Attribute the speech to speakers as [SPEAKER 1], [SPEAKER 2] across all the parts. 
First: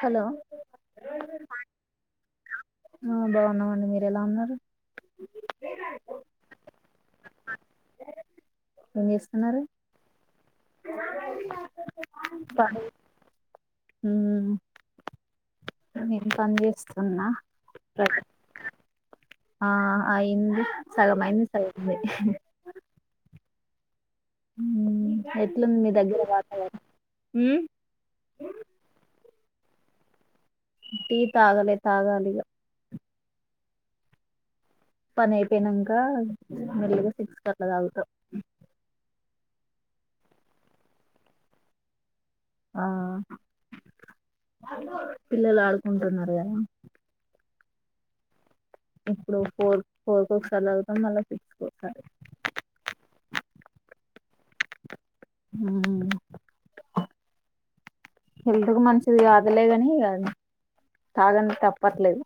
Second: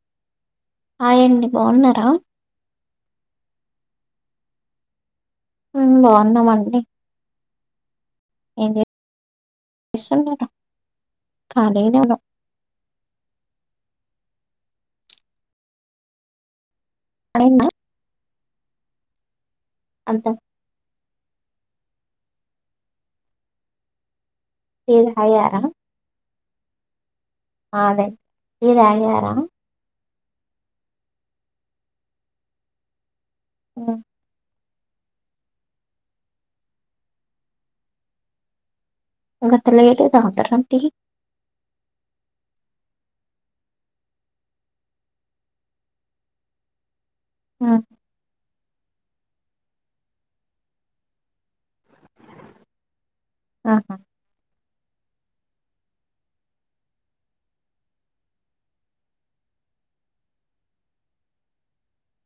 [SPEAKER 1] Hello
[SPEAKER 2] hi అండి బాగున్నార
[SPEAKER 1] ఆ బాగున్నామండి మీరు ఎలా ఉన్నారు
[SPEAKER 2] మేం బాగున్నామండి ఏం చెస్ స్తున్నరు కాలిగానే ఉన్నాం
[SPEAKER 1] పని ఉమ్ నేన్ పనిచేస్తున్నా
[SPEAKER 2] అయిందా
[SPEAKER 1] ఆ
[SPEAKER 2] అంతా
[SPEAKER 1] అయింది సగం అయింది అయిందే
[SPEAKER 2] టీ
[SPEAKER 1] ఉమ్
[SPEAKER 2] తాగారా
[SPEAKER 1] ఎట్లుంది మీ దగ్గర వాతావరణం ఉమ్,
[SPEAKER 2] ఆండి టీ తాగార
[SPEAKER 1] టీ తాగాలే తాగాలిగ
[SPEAKER 2] మ్
[SPEAKER 1] పని అయిపోయినంక మెల్లిగ సిక్స్ కట్ల తాగుతా
[SPEAKER 2] గంత లేటుగా తాగుతారా టీ
[SPEAKER 1] ఆ పిల్లలు ఆడుకుంటున్నారు కదా
[SPEAKER 2] ఆ
[SPEAKER 1] ఇప్పుడు ఫోర్ ఫోర్కీ ఒకసారి తాగుతాం మళ్ళా సిక్స్ ఒకసారి
[SPEAKER 2] ఆహా
[SPEAKER 1] ఉమ్ హెల్త్ కు మంచిది కాదులేగాని ఇగ తాగన్ తప్పట్లేదు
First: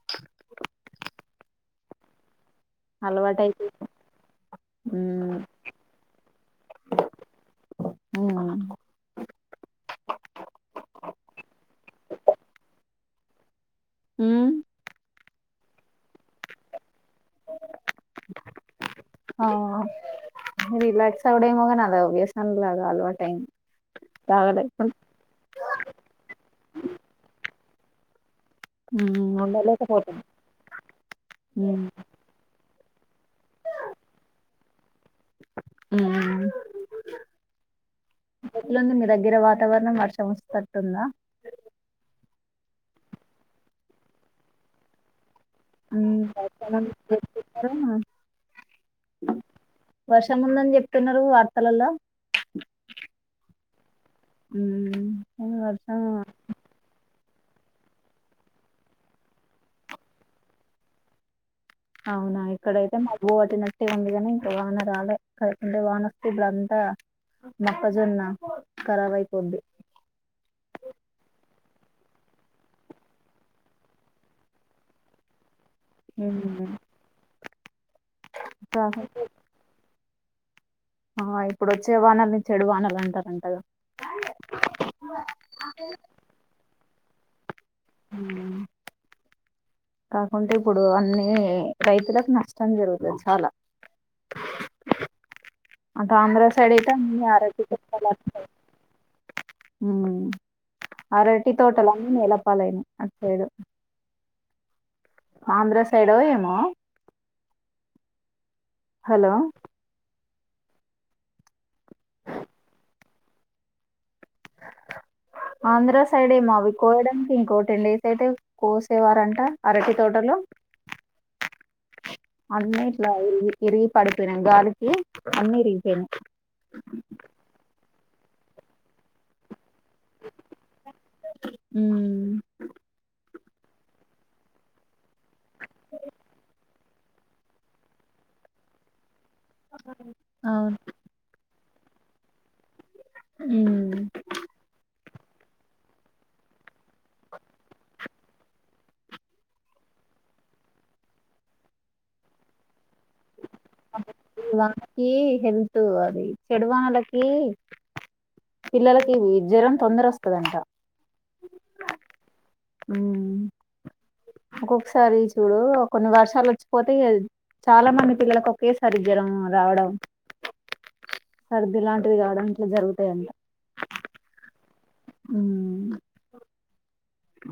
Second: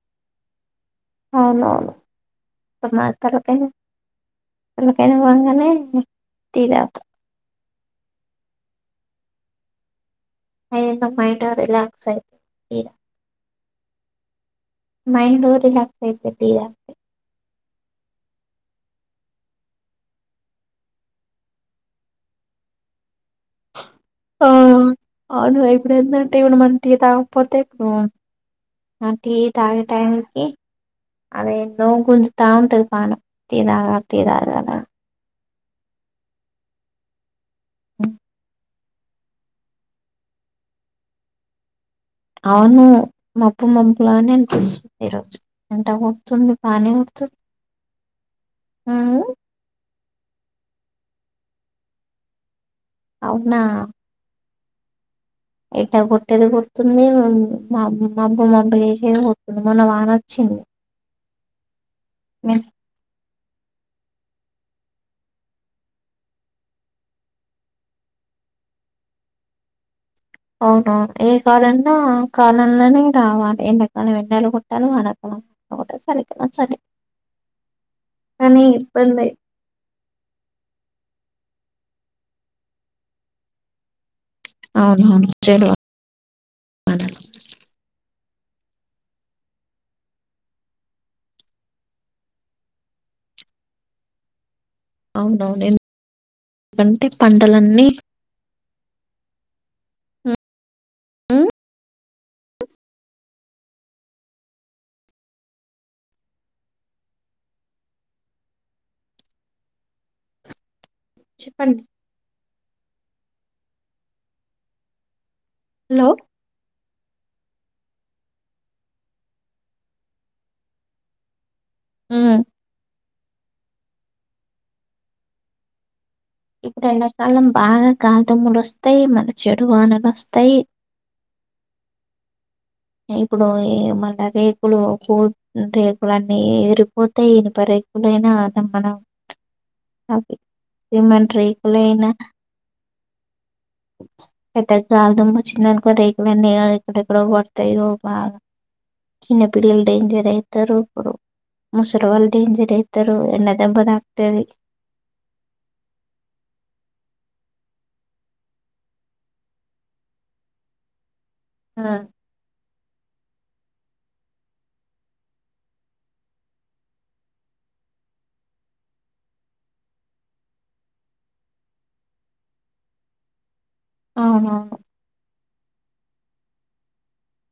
[SPEAKER 2] అవును
[SPEAKER 1] అలవాటు
[SPEAKER 2] మాతరికే
[SPEAKER 1] అయిపోయింది
[SPEAKER 2] ఈడకేని
[SPEAKER 1] ఉమ్
[SPEAKER 2] పొంగనే టీ తాగుతాం
[SPEAKER 1] ఉమ్
[SPEAKER 2] అయిందా మైండ్ రిలాక్స్ అయిత ఫ్రీ గా
[SPEAKER 1] ఉమ్
[SPEAKER 2] మైండు రిలాక్స్ అయిపోద్దిగా
[SPEAKER 1] ఆ రిలాక్స్ అవ్వుడేమో గానీ అదో [unintelligible] లాగ అలవాటు అయింది
[SPEAKER 2] ఆ
[SPEAKER 1] తాగలే
[SPEAKER 2] అవును ఇప్పుడెందంటే ఇప్పుడు మనం టీ తాగకపోతే ఇప్పుడు అ టీ తాగే
[SPEAKER 1] ఉండలేకపోతున్నా
[SPEAKER 2] టైంకి అవి ఏందో గుంజుతా ఉంటది నం టీ తాగ టీ తాగలా
[SPEAKER 1] ఉమ్ ఎట్లుంది మీ దగ్గర వాతావరణం వర్షం వచ్చేటట్టుందా.
[SPEAKER 2] అవును మబ్బు మబ్బులానే అనిపిస్తుంది ఈ రోజు ఎండ కొడుతుంది
[SPEAKER 1] వర్షం
[SPEAKER 2] బానే కొడుతుంది.
[SPEAKER 1] చెప్తున్నారు
[SPEAKER 2] ఆ
[SPEAKER 1] వర్షంముందని చెప్తున్నారు వార్తలల్ల
[SPEAKER 2] అవునా
[SPEAKER 1] ఉమ్
[SPEAKER 2] ఎట కొట్టేది కొడుతుందీ మనము మాబ్ మబ్బ మబ్బ చేసింది పోతుంది మొన్న వాన్నొచ్చింది.
[SPEAKER 1] అవునా ఇక్కడైతే మబ్బు కోట్ కొట్టేనట్టే ఉంది కానీంక వాన రాలే [unintelligible] వానొస్తే ఇప్పుడంతా మొక్కజొన్న ఖరాబ్ అయిపోద్ది
[SPEAKER 2] అవునవును ఏ కాలంలో ఆ కాలంలోనే రావాలి. ఎండాకాలంలో ఎండలు కొట్టాలి. వానకాలం ఒకటేసారి [unintelligible] కానీ
[SPEAKER 1] కాకుంటే
[SPEAKER 2] ఇబ్బందే
[SPEAKER 1] ఆ ఇప్పుడోచ్చే వానల్ని చెడు వానలు అంటారంటగా
[SPEAKER 2] అవునవును చెడు వానలు
[SPEAKER 1] ఉ ఉ కాకుంటే ఇప్పుడు అన్ని రైతులకు నష్టం జరుగుతది చాలా
[SPEAKER 2] అవునవును
[SPEAKER 1] అటు ఆంధ్ర సైడ గిట
[SPEAKER 2] ఎందుకంటే పంటలన్నీ
[SPEAKER 1] [unintelligible] ఉమ్ అరటి తోటలన్నీ నేలపాలైనై అటుసైడు ఆంధ్ర సైడో ఏమో హలో!
[SPEAKER 2] చెప్పండి.
[SPEAKER 1] ఆంధ్ర
[SPEAKER 2] హలో
[SPEAKER 1] సైడేమో అవి కోయడానికి ఇంకోటె లేట్ అయితే కోసేవారంట అరటి తోటలో
[SPEAKER 2] హ్మ్.
[SPEAKER 1] అన్ని ఇట్ల ఇరిగి ఇరిగి పడిపోయ్నయ్ గాలికి అన్ని ఇరిగిపోయ్నయ్
[SPEAKER 2] ఇప్పుడ్ ఎండకాలం బాగా గాల్ధుమ్ముల్ ఒస్తయ్ మళ్ళ చెడ్ డు వానలొస్తయ్
[SPEAKER 1] ఉమ్
[SPEAKER 2] ఇప్పుడు ఏ మళ్ళ రేకులు కు రేకులన్ని ఏరు పోతే ఇనుప రేకులైనా అద మనం అది
[SPEAKER 1] అవును
[SPEAKER 2] ఏమంట్రే లేనా
[SPEAKER 1] ఉమ్
[SPEAKER 2] ఎటే [inaudible] దుమ్మొచ్చిందనుకో రేకులన్ని ఇగ ఎక్కడెక్కడో పడ్తయ్ అదో బాద చిన్నపిల్లల్ డేంజర్ అయితరు ఇప్పుడు ముసల్ డేంజర్ అయ్తరు ఎన్న
[SPEAKER 1] వానకి హెల్త్ అది చెడు వానలకి పిల్లలకి జ్వరం తొందరొస్తదంట.
[SPEAKER 2] ఆ
[SPEAKER 1] మ్ ఒకొక్సారి చూడు కొన్ని వర్షాల్ ఒచ్చిపోతే ఇగ చాలా మంది పిల్లలకు కేసరి జరం రావడం. సర్ది లాంటిది కావడం ఇట్ల జరుగుతయ్ అంట.
[SPEAKER 2] అవునవును.
[SPEAKER 1] మ్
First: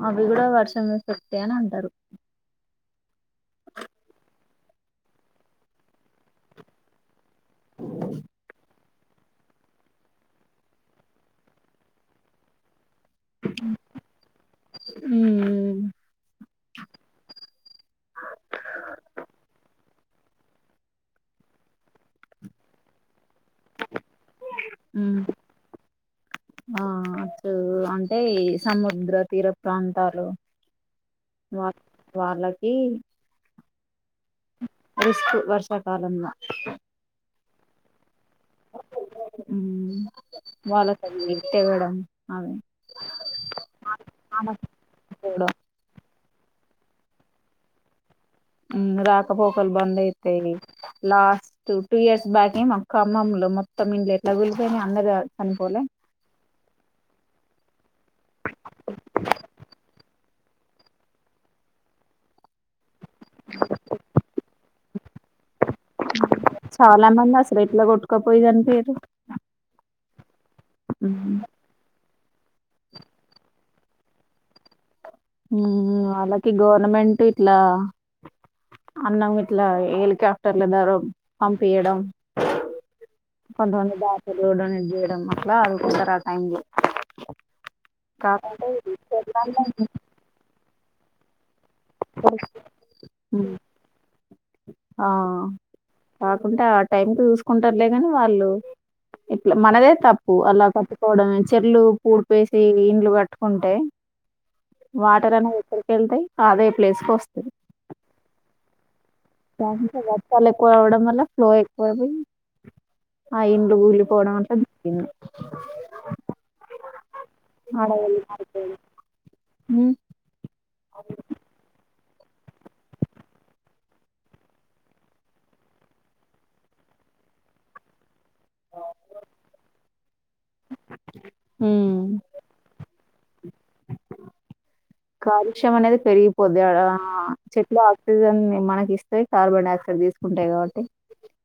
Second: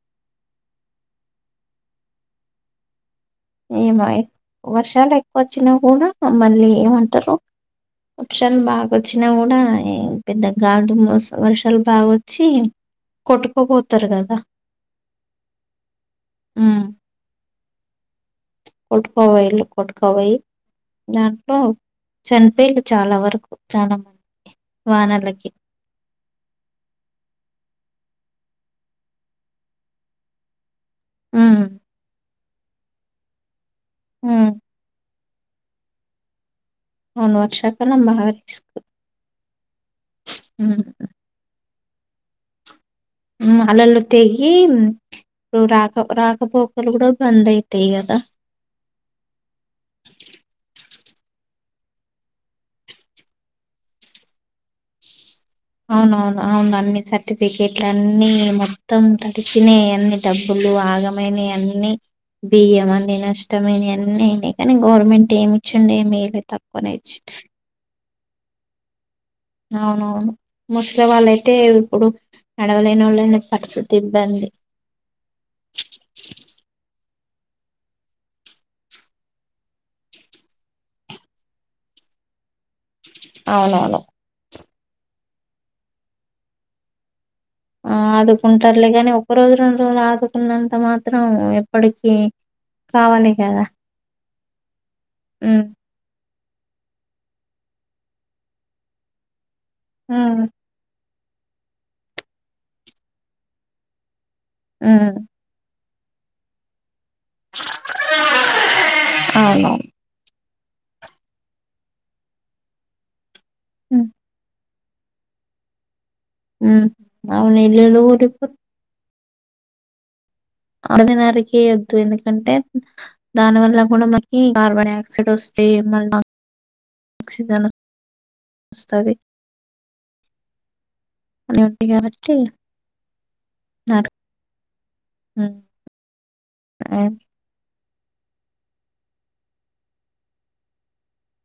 [SPEAKER 1] అవి గుడ వర్షం ఎఫెక్టే అని అంటరు.
[SPEAKER 2] ఏమాయే వర్షాల్ ఎక్కొచ్చిన గుడ మళ్ళీ ఏమంటరు వర్షం బాగ్ వచ్చిన గుడ ఏం పెద్ద గాల్ దుమో వర్షాల్ బాగొచ్చి కొట్టుకొ పోతర్ గదా మ్ కొట్కో పోయిన్లు. కొట్కవొయ్యి దాంట్లో చన్ పోయిన్లు చాలా వరకు చాలా మంది వానలకి
[SPEAKER 1] ఆ అటు అంటే సముద్ర తీర ప్రాంతాలు
[SPEAKER 2] హ్మ్.
[SPEAKER 1] వా వాళ్ళక్ ఈ
[SPEAKER 2] హ్
[SPEAKER 1] రిస్క్ వర్షాకాలంల
[SPEAKER 2] మొన్న వర్షాకాలం బారి హ్మ్.
[SPEAKER 1] వాళ్ళసల్ వింటెగుడం అవి
[SPEAKER 2] హ్మ్ అలలు తెగి
[SPEAKER 1] ఆనకపోవడం
[SPEAKER 2] రాక రాక్ కపోకలు గుడ బంద్ ఐతయ్ గదా
[SPEAKER 1] మ్ రాకపోకల్ బంద్ అయితయి లాస్ట్ టూ ఇయర్స్ బ్యాకె మాక్ ఖమ్మంల లొ మొత్తం ఇండ్లు ఎట్ల కూల్పోయినయ్ అందర్
[SPEAKER 2] అవునవును అవును అన్ని సర్టిఫికేట్లన్ని మొత్తం తడిసినయ్ అన్ని డబ్బులు ఆగమైనయ్ అన్ని బియ్యమన్ న్ని నష్టమైనయ్ అన్నీ అయినయ్ కని గవర్నమెంట్ ఏం ఇచ్చిండు ఏం ఇయలే తక్వనే ఇచ్చి
[SPEAKER 1] ఒక పొయి కన్పియ్యదు.
[SPEAKER 2] అవునవును ముసలి
[SPEAKER 1] ఉమ్
[SPEAKER 2] వాళ్ళయితే ఇప్పుడు నడవలేని ఒళ్ళని [unintelligible] ఇబ్బంది
[SPEAKER 1] మ్ ఆళ్ళకి గవర్నమెంట్ ఇట్లా అన్నం గిట్లా ఏలికాప్టర్ల ద్వారా పంపియ్యడం. కొంతమంది
[SPEAKER 2] అవునవును
[SPEAKER 1] బాటిళ్లు డొనేట్ చేయడం అట్లా అనుకుంటర్ ఆ టైంలో
[SPEAKER 2] ఆ ఆదుకుంటర్లేగని ఒక్కరోజు రెండు రోజులు ఆదుకున్నంత మాత్రం ఇప్పడికి కావాలి
[SPEAKER 1] ఉమ్,
[SPEAKER 2] కదా.
[SPEAKER 1] ఆ
[SPEAKER 2] హ్మ్
[SPEAKER 1] కాకుంటే ఆ టైంకు చూస్కుంటర్లే గని వాళ్ళు ఇ ల మనదే తప్పు
[SPEAKER 2] హ్మ్
[SPEAKER 1] అలా కట్టుకోవడం చెర్లు పూడ్పేసి ఇండ్లు కట్టుకుంటే
[SPEAKER 2] హ్మ్
[SPEAKER 1] వాటర్ అనేది ఎక్కడికేళ్తాయ్ అదె ప్లేస్కొస్తయ్
[SPEAKER 2] అవునవును
[SPEAKER 1] వర్షాల్ ఎక్కువ అవ్వడం వల్ల ఫ్లో ఎక్కువయ్యి ఆ ఇండ్లు కూలిపోవడం ఆట్ల జరిగింది
[SPEAKER 2] హ్మ్ అవును ఇళ్ళలో
[SPEAKER 1] అడవులు
[SPEAKER 2] పోతే ఇప్పుడ్
[SPEAKER 1] నరికేయడం. హ్మ్
[SPEAKER 2] అరివినార్కి [unintelligible] అంటే దాని వల్ల కూడా మనకి కార్బన్ ఆక్సైడ్ వస్తా మళ్ళ కచ్చితన వస్తాది అని ఉంది
[SPEAKER 1] హ్మ్.
[SPEAKER 2] కాబట్టి నారు
[SPEAKER 1] కాలుష్యం అనేది పెరిగిపోది ఆడ ఆహ్ చెట్లు ఆ ఆక్సిజన్ మనకి ఇస్తయ్ కార్బన్డయాక్సైడ్ తీసుకుంటాయి కాబటి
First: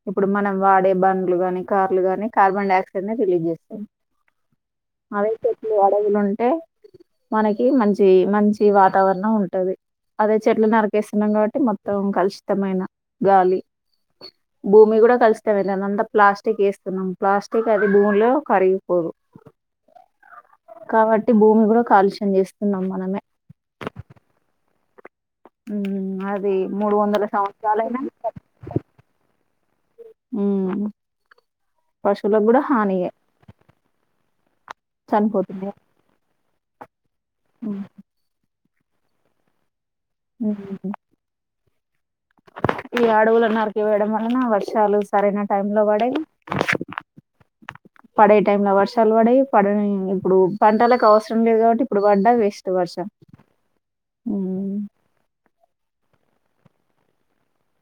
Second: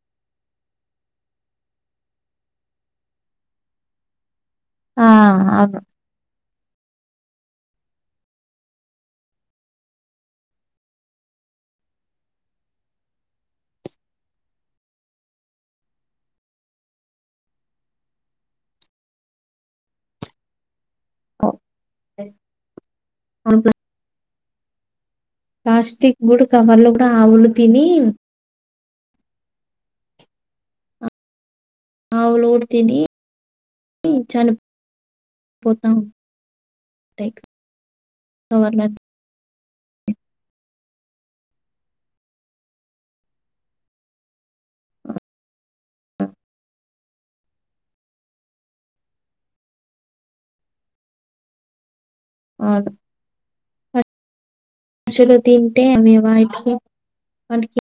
[SPEAKER 1] ఇప్పుడు మనం వాడే బండ్లు గాని కార్లు గాని కార్బన్ డైఆక్సైడ్ ని రిలీజ్ చేస్తాయి
[SPEAKER 2] ఆ
[SPEAKER 1] అదే చెట్లు
[SPEAKER 2] అవును
[SPEAKER 1] అడవులుంటే మనకి మంచీ మంచి వాతావరణం ఉంటది అదే చెట్లు నరికెస్తున్నాం కాబట్టి మొత్తం కలుషితమైన గాలి భూమి కూడా కాలుషతమేతాంది అంతా ప్లాస్టిక్ ఏస్తున్నాం ప్లాస్టిక్ అది భూమిలో కరిగిపో కుహు
[SPEAKER 2] [inaudible]
[SPEAKER 1] కాబట్టి భూమి కూడా కాలుష్యం చేస్తునం మనమే
[SPEAKER 2] అవును
[SPEAKER 1] ఉమ్,
[SPEAKER 2] ప్లాస్టిక్ కూడా
[SPEAKER 1] అది
[SPEAKER 2] కవర్లు కూడా ఆవులు తిని
[SPEAKER 1] ఊ మ్ పశువులకు
[SPEAKER 2] ఆవులు
[SPEAKER 1] కూడా
[SPEAKER 2] తిని
[SPEAKER 1] హానియె చనిపోతున్నాయి
[SPEAKER 2] చనిపోతా
[SPEAKER 1] మ్
[SPEAKER 2] కవర్లాంత్
[SPEAKER 1] ఉమ్ హు హు ఈ ఆడువులను నరికివేయడం వలన వర్షాలు సరైన టైం లో పడయ్
[SPEAKER 2] [inaudible]
[SPEAKER 1] పడే టైం లో వర్షాల్ పడయ్ పడన్ ఇప్పుడు పంటలకు అవసరం లేదు కాబట్టి ఇప్పుడు పడ్డా వేస్ట్ వర్షం
[SPEAKER 2] పశులు తింటే అవి వైట్ గా మనకి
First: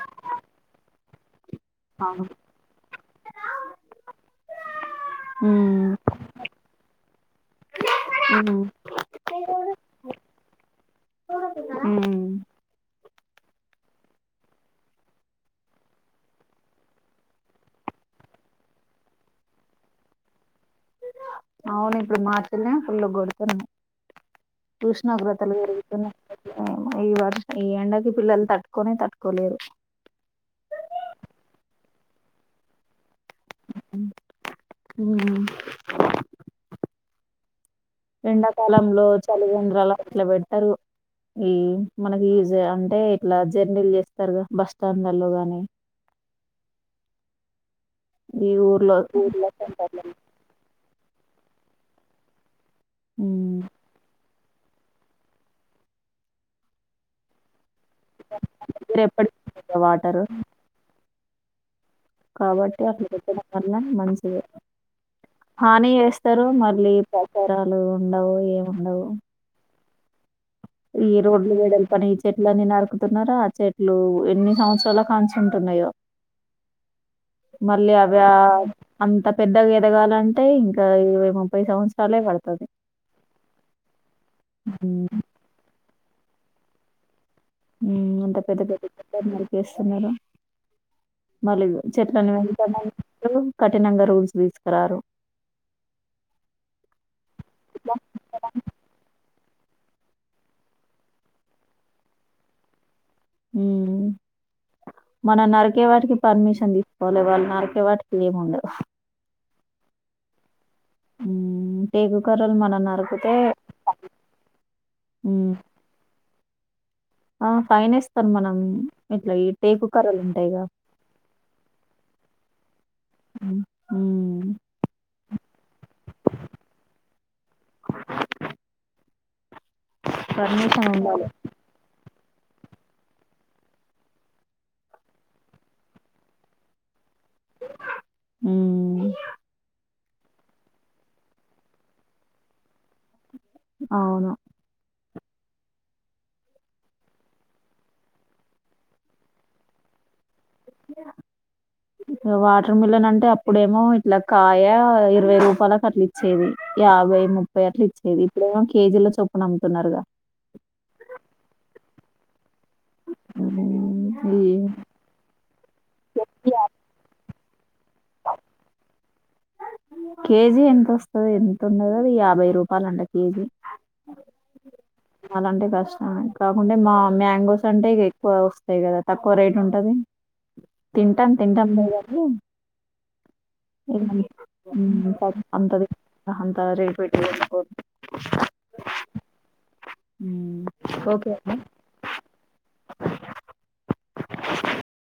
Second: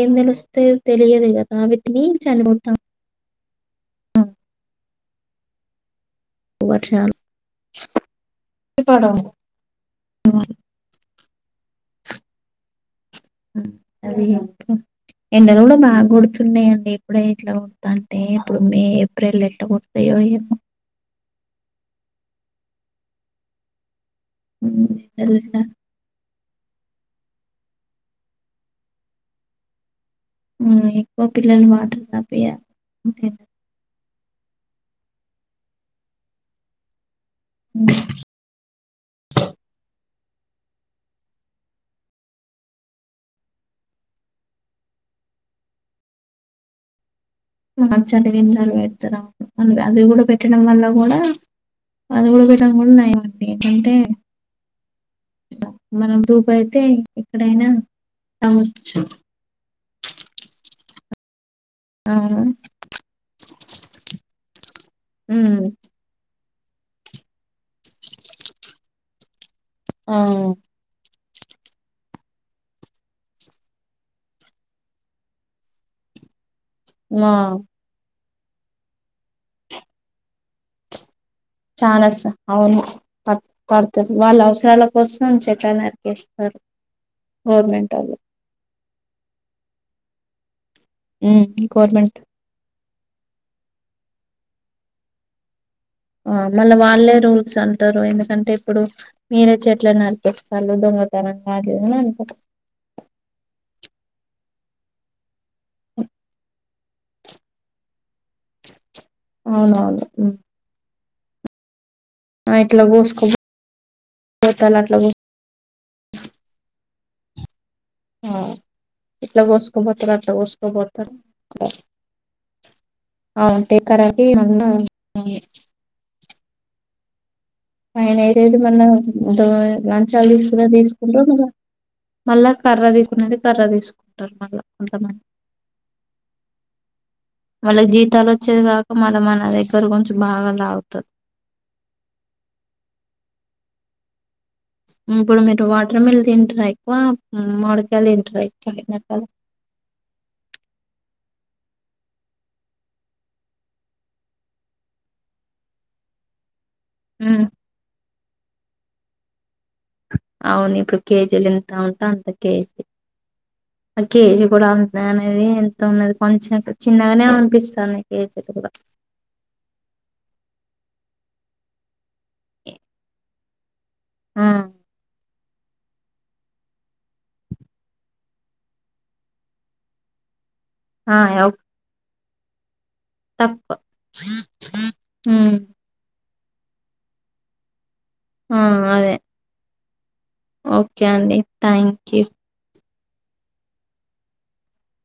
[SPEAKER 2] ఏం తెలుస్తయ్ తెలియదు కదా అవి తిని చనిపోతా
[SPEAKER 1] హ్మ్
[SPEAKER 2] వర్షాలు
[SPEAKER 1] ఉమ్. ఊ మ్
[SPEAKER 2] ఉమ్ అదే అక్క ఎండలు కూడా బాగా కొడుతున్నాయండి ఇప్పుడే ఇట్ల కొడ్తాంటే ఇప్పుడు మే ఏప్రిల్ ఎట్లా కొడతాయో ఏమో
[SPEAKER 1] అవును ఇప్పుడు మార్చలానే ఫుల్ కొడుతున్నాయి
[SPEAKER 2] ఉమ్, ఎండలు
[SPEAKER 1] ఉషనోగ్రత్తలు
[SPEAKER 2] కూడా
[SPEAKER 1] పెరుగుతున్నాయి మ్ ఈ వర్ష ఈ ఎండకి పిల్లలు తట్టుకొనే తట్టుకోలేరు
[SPEAKER 2] హ్మ్ ఎక్కువ పిల్లలు వాటర్ తాపియాలి అంతే
[SPEAKER 1] మ్
[SPEAKER 2] [inaudible]
[SPEAKER 1] ఎండాకాలంలో చలివేంద్రాలు అట్లా పెడ్తారు ఈ మనకి అంటే ఇట్లా జర్నీలు చేస్తారుగా బస్ స్టాండ్లలో గాని
[SPEAKER 2] మ
[SPEAKER 1] ఈ
[SPEAKER 2] చలివేంద్రాలు
[SPEAKER 1] ఊర్లో
[SPEAKER 2] పెడతారు
[SPEAKER 1] ఊర్లో
[SPEAKER 2] అ అది
[SPEAKER 1] సెంటర్లో
[SPEAKER 2] కూడా పెట్టడం వల్ల కూడా అది కూడ [unintelligible] కూడా ఉన్నాయండి ఏంటంటే మనం దుపయితే ఎక్కడైనా తాగొచ్చు.
[SPEAKER 1] రెప వాటరు
[SPEAKER 2] అవును.
[SPEAKER 1] కాబట్టి అట్ల పెట్టడం వల్ల మంచిదే
[SPEAKER 2] హ్మ్.
[SPEAKER 1] మల్లీ ప్రచారాలు ఉండవు ఏముండవు
[SPEAKER 2] ఆ
[SPEAKER 1] ఈ రోడ్లు వెడల్పని ఈ చెట్లన్ని నరుకుతున్నారా ఆ చెట్లు ఎన్ని సంవత్సరాల కాంచి ఉంటున్నాయో
[SPEAKER 2] నా
[SPEAKER 1] గా అంత పెద్దగా ఎదగాలంటే ఇంకా ఇవే
[SPEAKER 2] చాలాసా అవును ప పడుతది వాళ్ళ అవసరాల
[SPEAKER 1] ఉమ్
[SPEAKER 2] కోసం చె లను నరికేస్తారు గవర్నమెంటోళ్ళు.
[SPEAKER 1] మ్ అంత పెద్ద పెద్ద చెట్లని నరికేస్తున్నారు
[SPEAKER 2] హ్మ్.
[SPEAKER 1] మరీ
[SPEAKER 2] గవర్నమెంట్
[SPEAKER 1] చెట్లలను పెంచమంటారు కఠినంగా రూల్స్ తీసుకరారు
[SPEAKER 2] ఆ మళ్ళా వాళ్ళే రూల్స్ అంటారు ఎందుకంటే ఇప్పుడు మీరై చెట్లను నరికేస్తాలు దొంగతనంగా అట్లనే అనుకుం
[SPEAKER 1] మ్ మనం నరకేవాటికి పర్మిషన్ వల్లదీవాళ్ళు నారూకే వాటికి ఏం ఉండదు
[SPEAKER 2] అవునవును మ్
[SPEAKER 1] టేకుకర్రలు మనం నరుకుతే
[SPEAKER 2] కోసుకోపోతారు అట్లా కోస్-
[SPEAKER 1] ఆ ఫైన్ ఎస్తేరు
[SPEAKER 2] ఆ,
[SPEAKER 1] మనం ఇట్లా ఈ టేకు
[SPEAKER 2] కోసుకోపోతారు
[SPEAKER 1] కర్రలు
[SPEAKER 2] అట్లా
[SPEAKER 1] ఉంటాయిగా
[SPEAKER 2] అ ఉంటయ్ టేకు కర్రకి
[SPEAKER 1] హ్మ్.
[SPEAKER 2] [unintelligible] ఆయన [unintelligible] లంచాలు తీసుకునేవీ
[SPEAKER 1] పర్మిషన్
[SPEAKER 2] తీసుకుంటా
[SPEAKER 1] ఉండాలి.
[SPEAKER 2] మన మళ్ళా కర్ర తీకునేది కర్ర తీసుకుంటారు మళ్ళా కొంతమంది వాళ్ళకి జీతాలు ఓచ్చేది కాక
[SPEAKER 1] హ్మ్.
[SPEAKER 2] మల్లా మన దగ్గరగా చ్చు మల్ల లాగుతార్
[SPEAKER 1] అవును
[SPEAKER 2] ఇప్పుడు మీరు వాటర్ మిల్ తింటార ఎక్కువ మ్ మామిడికాయిలు తింటర ఎక్కువ ఎండాకాలం
[SPEAKER 1] వాటర్ మిల్లన్ అంటే అప్పుడేమో ఇట్లా కాయ ఇరవై రూపాలకు అట్లా ఇచ్చేది యాభై
[SPEAKER 2] హ్మ్
[SPEAKER 1] ముప్పై అట్లా ఇచ్చేది ఇప్పుడేమో కేజీల చొప్పున అం
[SPEAKER 2] అవును ఇప్పుడు కేజీలు ఎంత ఉంటా అంత కేజీ
[SPEAKER 1] హ్మ్. ఈ
[SPEAKER 2] కేజీ కూడా అంత అనేది ఎంత ఉన్నది కొంచెం చిన్నగానే ఉ పిస్తాంది కేజీలు కూడా
[SPEAKER 1] కేజీ ఎంత ఓస్తది ఎంత ఉన్నది అది యాభై రూపాయలు అంట కేజీ
[SPEAKER 2] మ్
[SPEAKER 1] అలాంటే కష్టం కాకుంటే మా మ్యాంగోస్ అంటే ఇగ ఎక్కువ వస్తాయి కదా తక్కువ రేట్ ఉంటది
[SPEAKER 2] ఆ
[SPEAKER 1] తింటాం
[SPEAKER 2] ఓక్
[SPEAKER 1] తింటాం లే కానీ
[SPEAKER 2] తక్కువ
[SPEAKER 1] ఇగ
[SPEAKER 2] హ్మ్
[SPEAKER 1] అంత అంత రేట్ పెట్టి కొనుక్కో
[SPEAKER 2] ఆ అదే ఓకే అండి థ్యాంక్ యూ